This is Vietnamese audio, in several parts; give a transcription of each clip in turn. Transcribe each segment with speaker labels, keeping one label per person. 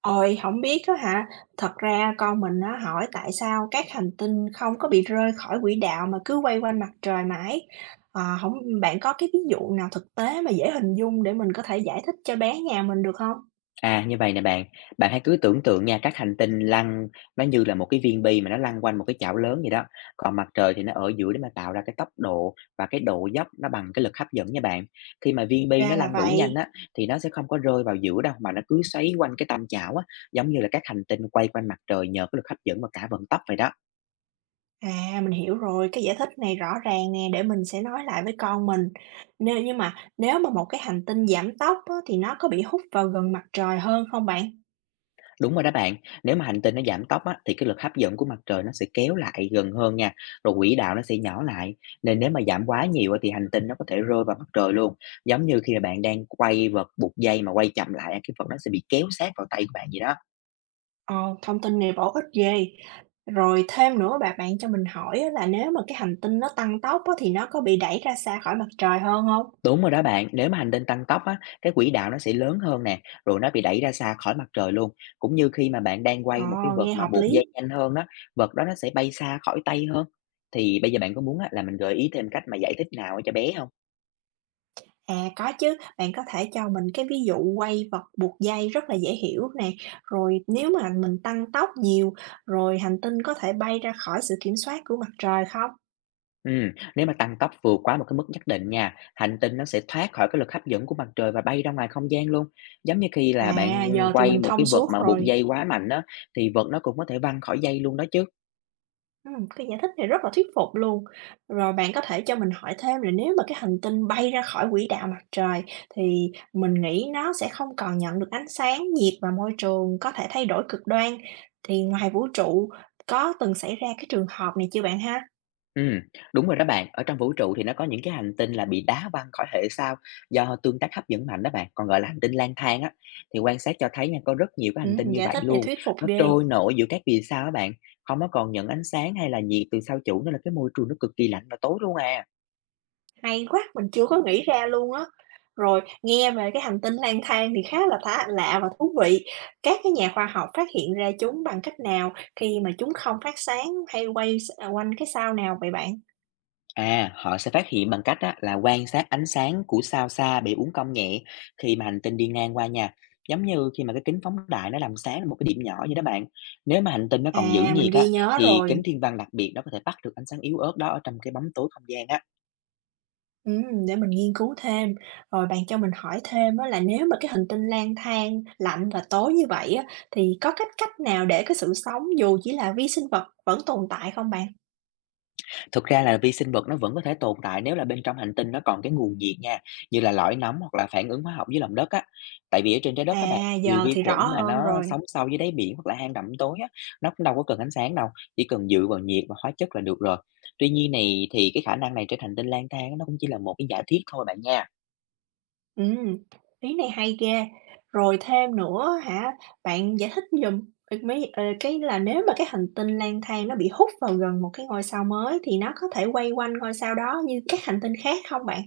Speaker 1: Ôi, không biết á hả? Thật ra con mình nó hỏi tại sao các hành tinh không có bị rơi khỏi quỹ đạo mà cứ quay quanh mặt trời mãi. Ờ, hổng Bạn có cái ví dụ nào thực tế mà dễ hình dung để mình có thể giải thích cho bé nhà mình được không?
Speaker 2: À, như vậy nè bạn, bạn hãy cứ tưởng tượng nha, các hành tinh lăn nó như là một cái viên bi mà nó lăn quanh một cái chảo lớn vậy đó, còn mặt trời thì nó ở giữa để mà tạo ra cái tốc độ và cái độ dốc nó bằng cái lực hấp dẫn nha bạn. Khi mà viên bi
Speaker 1: Ra
Speaker 2: nó
Speaker 1: là
Speaker 2: lăn đủ nhanh
Speaker 1: vậy.
Speaker 2: á, thì nó sẽ không có rơi vào giữa đâu, mà nó cứ xoáy quanh cái tâm chảo á, giống như là các hành tinh quay quanh mặt trời nhờ cái lực hấp dẫn và cả vận tốc vậy đó.
Speaker 1: À, mình hiểu rồi, cái giải thích này rõ ràng nè, để mình sẽ nói lại với con mình. Nếu mà một cái hành tinh giảm tốc á, thì nó có bị hút vào gần mặt trời hơn không bạn?
Speaker 2: Đúng rồi đó bạn, nếu mà hành tinh nó giảm tốc á, thì cái lực hấp dẫn của mặt trời nó sẽ kéo lại gần hơn nha, rồi quỹ đạo nó sẽ nhỏ lại. Nên nếu mà giảm quá nhiều á, thì hành tinh nó có thể rơi vào mặt trời luôn. Giống như khi mà bạn đang quay vật buộc dây mà quay chậm lại, cái vật nó sẽ bị kéo sát vào tay của bạn vậy đó.
Speaker 1: Ồ, thông tin này bổ ích ghê. Rồi thêm nữa bạn cho mình hỏi á là nếu mà cái hành tinh nó tăng tốc á thì nó có bị đẩy ra xa khỏi mặt trời hơn không?
Speaker 2: Đúng rồi đó bạn, nếu mà hành tinh tăng tốc á, cái quỹ đạo nó sẽ lớn hơn nè, rồi nó bị đẩy ra xa khỏi mặt trời luôn. Cũng như khi mà bạn đang
Speaker 1: Ờ,
Speaker 2: quay một cái vật
Speaker 1: nghe
Speaker 2: mà
Speaker 1: hợp
Speaker 2: buộc
Speaker 1: lý.
Speaker 2: dây nhanh hơn đó, vật đó nó sẽ bay xa khỏi tay hơn. Thì bây giờ bạn có muốn á, là mình gợi ý thêm cách mà giải thích nào cho bé không?
Speaker 1: À, có chứ, bạn có thể cho mình cái ví dụ quay vật buộc dây rất là dễ hiểu nè. Rồi nếu mà mình tăng tốc nhiều, rồi hành tinh có thể bay ra khỏi sự kiểm soát của mặt trời không?
Speaker 2: Nếu mà tăng tốc vượt quá một cái mức nhất định nha, hành tinh nó sẽ thoát khỏi cái lực hấp dẫn của mặt trời và bay ra ngoài không gian luôn. Giống như khi là bạn
Speaker 1: À, giờ thì
Speaker 2: quay
Speaker 1: mình
Speaker 2: một
Speaker 1: thông
Speaker 2: cái vật
Speaker 1: suốt
Speaker 2: mà buộc
Speaker 1: rồi.
Speaker 2: dây quá mạnh đó, thì vật nó cũng có thể văng khỏi dây luôn đó chứ.
Speaker 1: Cái giải thích này rất là thuyết phục luôn. Rồi bạn có thể cho mình hỏi thêm là nếu mà cái hành tinh bay ra khỏi quỹ đạo mặt trời thì mình nghĩ nó sẽ không còn nhận được ánh sáng, nhiệt và môi trường có thể thay đổi cực đoan. Thì ngoài vũ trụ có từng xảy ra cái trường hợp này chưa bạn ha?
Speaker 2: Ừm, đúng rồi đó bạn, ở trong vũ trụ thì nó có những cái hành tinh là bị đá văng khỏi hệ sao do tương tác hấp dẫn mạnh đó bạn, còn gọi là hành tinh lang thang á. Thì quan sát cho thấy nha, có rất nhiều cái hành tinh như
Speaker 1: Giải
Speaker 2: vậy
Speaker 1: thích này
Speaker 2: luôn,
Speaker 1: thuyết phục
Speaker 2: nó
Speaker 1: ghê.
Speaker 2: trôi nổi giữa các vì sao đó bạn, không có còn nhận ánh sáng hay là nhiệt từ sao chủ nên là cái môi trường nó cực kỳ lạnh và tối luôn à.
Speaker 1: Hay quá, mình chưa có nghĩ ra luôn á. Rồi, nghe về cái hành tinh lang thang thì khá là thá lạ và thú vị. Các cái nhà khoa học phát hiện ra chúng bằng cách nào khi mà chúng không phát sáng hay quanh cái sao nào vậy bạn?
Speaker 2: À, họ sẽ phát hiện bằng cách á, là quan sát ánh sáng của sao xa bị uốn cong nhẹ khi mà hành tinh đi ngang qua nha. Giống như khi mà cái kính phóng đại nó làm sáng một cái điểm nhỏ vậy đó bạn. Nếu mà hành tinh nó còn giữ
Speaker 1: À, mình
Speaker 2: nhiệt
Speaker 1: ghi
Speaker 2: á,
Speaker 1: nhớ
Speaker 2: thì kính
Speaker 1: rồi.
Speaker 2: thiên văn đặc biệt nó có thể bắt được ánh sáng yếu ớt đó ở trong cái bóng tối không gian á.
Speaker 1: Để mình nghiên cứu thêm. Rồi bạn cho mình hỏi thêm á là nếu mà cái hành tinh lang thang lạnh và tối như vậy á, thì có cách cách nào để cái sự sống dù chỉ là vi sinh vật vẫn tồn tại không bạn?
Speaker 2: Thực ra là vi sinh vật nó vẫn có thể tồn tại nếu là bên trong hành tinh nó còn cái nguồn nhiệt nha, như là lõi nóng hoặc là phản ứng hóa học dưới lòng đất á. Tại vì ở trên trái đất các bạn,
Speaker 1: À,
Speaker 2: nhiều
Speaker 1: giờ
Speaker 2: vi
Speaker 1: thì rõ
Speaker 2: khuẩn mà
Speaker 1: hơn
Speaker 2: nó
Speaker 1: rồi.
Speaker 2: sống sâu dưới đáy biển hoặc là hang đậm tối á, nó cũng đâu có cần ánh sáng đâu, chỉ cần dựa vào nhiệt và hóa chất là được rồi. Tuy nhiên này thì cái khả năng này trên hành tinh lang thang á, nó cũng chỉ là một cái giả thuyết thôi bạn nha.
Speaker 1: Ừm, ý này hay ghê. Rồi thêm nữa hả, bạn giải thích giùm, ờ, mấy ờ, cái là nếu mà cái hành tinh lang thang nó bị hút vào gần một cái ngôi sao mới thì nó có thể quay quanh ngôi sao đó như các hành tinh khác không bạn?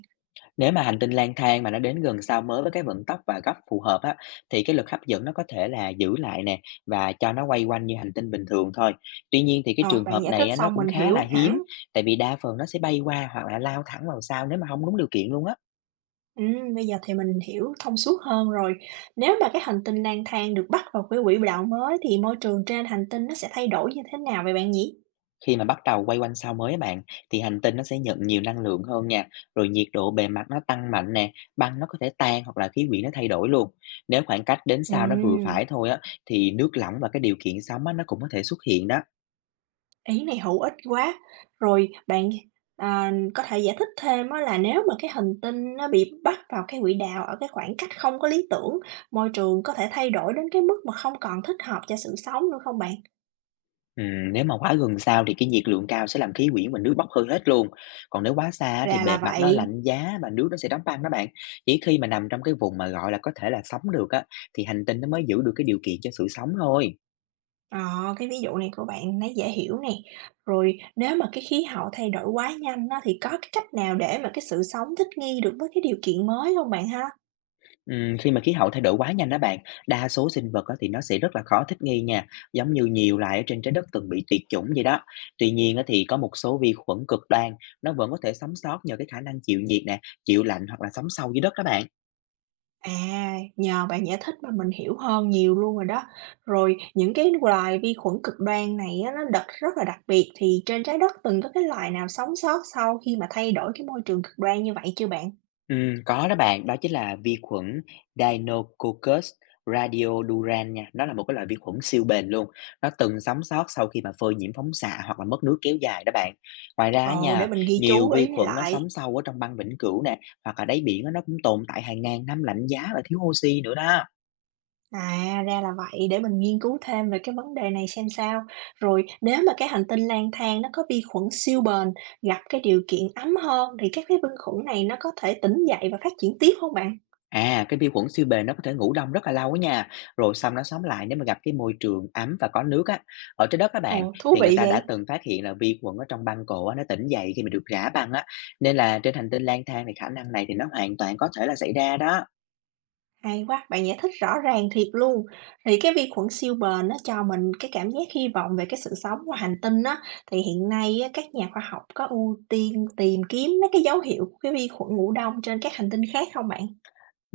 Speaker 2: Nếu mà hành tinh lang thang mà nó đến gần sao mới với cái vận tốc và góc phù hợp á, thì cái lực hấp dẫn nó có thể là giữ lại nè và cho nó quay quanh như hành tinh bình thường thôi. Tuy nhiên thì cái
Speaker 1: Rồi
Speaker 2: trường
Speaker 1: bạn
Speaker 2: hợp
Speaker 1: giải thích
Speaker 2: này á, nó
Speaker 1: xong
Speaker 2: cũng
Speaker 1: mình
Speaker 2: khá là
Speaker 1: hiểu
Speaker 2: hiếm,
Speaker 1: hẳn.
Speaker 2: tại vì đa phần nó sẽ bay qua hoặc là lao thẳng vào sao nếu mà không đúng điều kiện luôn á.
Speaker 1: Bây giờ thì mình hiểu thông suốt hơn rồi. Nếu mà cái hành tinh lang thang được bắt vào cái quỹ đạo mới thì môi trường trên hành tinh nó sẽ thay đổi như thế nào vậy bạn nhỉ?
Speaker 2: Khi mà bắt đầu quay quanh sao mới á bạn, thì hành tinh nó sẽ nhận nhiều năng lượng hơn nha, rồi nhiệt độ bề mặt nó tăng mạnh nè, băng nó có thể tan hoặc là khí quyển nó thay đổi luôn. Nếu khoảng cách đến sao nó vừa
Speaker 1: Ừm.
Speaker 2: phải thôi á, thì nước lỏng và cái điều kiện sóng á, nó cũng có thể xuất hiện đó.
Speaker 1: Ý này hữu ích quá. Rồi bạn, à, có thể giải thích thêm á là nếu mà cái hành tinh nó bị bắt vào cái quỹ đạo ở cái khoảng cách không có lý tưởng, môi trường có thể thay đổi đến cái mức mà không còn thích hợp cho sự sống nữa không bạn?
Speaker 2: Nếu mà quá gần sao thì cái nhiệt lượng cao sẽ làm khí quyển và nước bốc hơi hết luôn. Còn nếu quá xa á, thì
Speaker 1: Ra là
Speaker 2: bề mặt nó
Speaker 1: vậy.
Speaker 2: lạnh giá và nước nó sẽ đóng băng đó bạn. Chỉ khi mà nằm trong cái vùng mà gọi là có thể là sống được á, thì hành tinh nó mới giữ được cái điều kiện cho sự sống thôi.
Speaker 1: Ờ, cái ví dụ này của bạn thấy dễ hiểu nè. Rồi nếu mà cái khí hậu thay đổi quá nhanh á, thì có cái cách nào để mà cái sự sống thích nghi được với cái điều kiện mới không bạn ha?
Speaker 2: Khi mà khí hậu thay đổi quá nhanh đó bạn, đa số sinh vật á, thì nó sẽ rất là khó thích nghi nha, giống như nhiều loài ở trên trái đất từng bị tuyệt chủng vậy đó. Tuy nhiên á, thì có một số vi khuẩn cực đoan, nó vẫn có thể sống sót nhờ cái khả năng chịu nhiệt nè, chịu lạnh hoặc là sống sâu dưới đất đó bạn.
Speaker 1: À, nhờ bạn giải thích mà mình hiểu hơn nhiều luôn rồi đó. Rồi những cái loài vi khuẩn cực đoan này á, nó đặc rất là đặc biệt thì trên trái đất từng có cái loài nào sống sót sau khi mà thay đổi cái môi trường cực đoan như vậy chưa bạn?
Speaker 2: Có đó bạn, đó chính là vi khuẩn Deinococcus radiodurans nha. Nó là một cái loại vi khuẩn siêu bền luôn. Nó từng sống sót sau khi mà phơi nhiễm phóng xạ hoặc là mất nước kéo dài đó bạn. Ngoài ra á
Speaker 1: Ồ, để
Speaker 2: nha,
Speaker 1: mình ghi chú
Speaker 2: nhiều vi
Speaker 1: ý này
Speaker 2: khuẩn nó
Speaker 1: lại.
Speaker 2: sống sâu ở trong băng vĩnh cửu nè, hoặc là đáy biển á, nó cũng tồn tại hàng ngàn năm lạnh giá và thiếu oxy nữa đó.
Speaker 1: À, ra là vậy, để mình nghiên cứu thêm về cái vấn đề này xem sao. Rồi nếu mà cái hành tinh lang thang nó có vi khuẩn siêu bền, gặp cái điều kiện ấm hơn thì các cái vi khuẩn này nó có thể tỉnh dậy và phát triển tiếp không bạn?
Speaker 2: À, cái vi khuẩn siêu bền nó có thể ngủ đông rất là lâu á nha, rồi xong nó sống lại nếu mà gặp cái môi trường ấm và có nước á. Ở trên đất các bạn
Speaker 1: Ồ, thú
Speaker 2: thì người
Speaker 1: vị
Speaker 2: ta đã
Speaker 1: vậy.
Speaker 2: từng phát hiện là vi khuẩn ở trong băng cổ á, nó tỉnh dậy khi mà được rã băng á, nên là trên hành tinh lang thang thì khả năng này thì nó hoàn toàn có thể là xảy ra đó.
Speaker 1: Hay quá, bạn giải thích rõ ràng thiệt luôn. Thì cái vi khuẩn siêu bền nó cho mình cái cảm giác hy vọng về cái sự sống ngoài hành tinh á, thì hiện nay á, các nhà khoa học có ưu tiên tìm kiếm mấy cái dấu hiệu của cái vi khuẩn ngủ đông trên các hành tinh khác không bạn?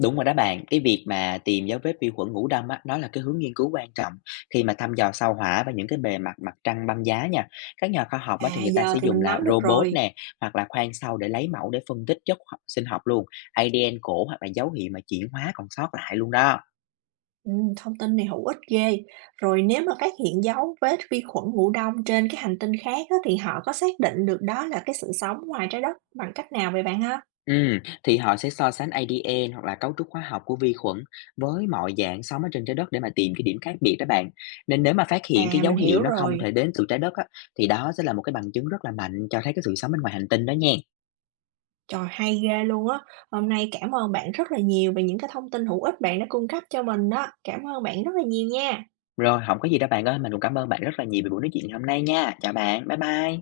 Speaker 2: Đúng rồi đó bạn, cái việc mà tìm dấu vết vi khuẩn ngủ đông á, nó là cái hướng nghiên cứu quan trọng khi mà thăm dò sao hỏa và những cái bề mặt mặt trăng băng giá nha. Các nhà khoa học á, thì
Speaker 1: À,
Speaker 2: người ta
Speaker 1: giờ
Speaker 2: sẽ
Speaker 1: thì
Speaker 2: dùng
Speaker 1: mình
Speaker 2: là
Speaker 1: nắm được
Speaker 2: robot
Speaker 1: rồi.
Speaker 2: nè hoặc là khoan sâu để lấy mẫu để phân tích chất sinh học luôn, ADN cổ hoặc là dấu hiệu mà chuyển hóa còn sót lại luôn đó.
Speaker 1: Ừ, thông tin này hữu ích ghê. Rồi nếu mà phát hiện dấu vết vi khuẩn ngủ đông trên cái hành tinh khác á, thì họ có xác định được đó là cái sự sống ngoài trái đất bằng cách nào vậy bạn ha?
Speaker 2: Thì họ sẽ so sánh ADN hoặc là cấu trúc hóa học của vi khuẩn với mọi dạng sống ở trên trái đất để mà tìm cái điểm khác biệt đó bạn. Nên nếu mà phát hiện cái
Speaker 1: À,
Speaker 2: dấu
Speaker 1: mình
Speaker 2: hiệu
Speaker 1: hiểu
Speaker 2: nó không
Speaker 1: rồi.
Speaker 2: thể đến từ trái đất á, thì đó sẽ là một cái bằng chứng rất là mạnh cho thấy cái sự sống bên ngoài hành tinh đó nha.
Speaker 1: Trời, hay ghê luôn á! Hôm nay cảm ơn bạn rất là nhiều về những cái thông tin hữu ích bạn đã cung cấp cho mình đó. Cảm ơn bạn rất là nhiều nha.
Speaker 2: Rồi, không có gì đâu bạn ơi, mình cũng cảm ơn bạn rất là nhiều vì buổi nói chuyện ngày hôm nay nha. Chào bạn, bye bye.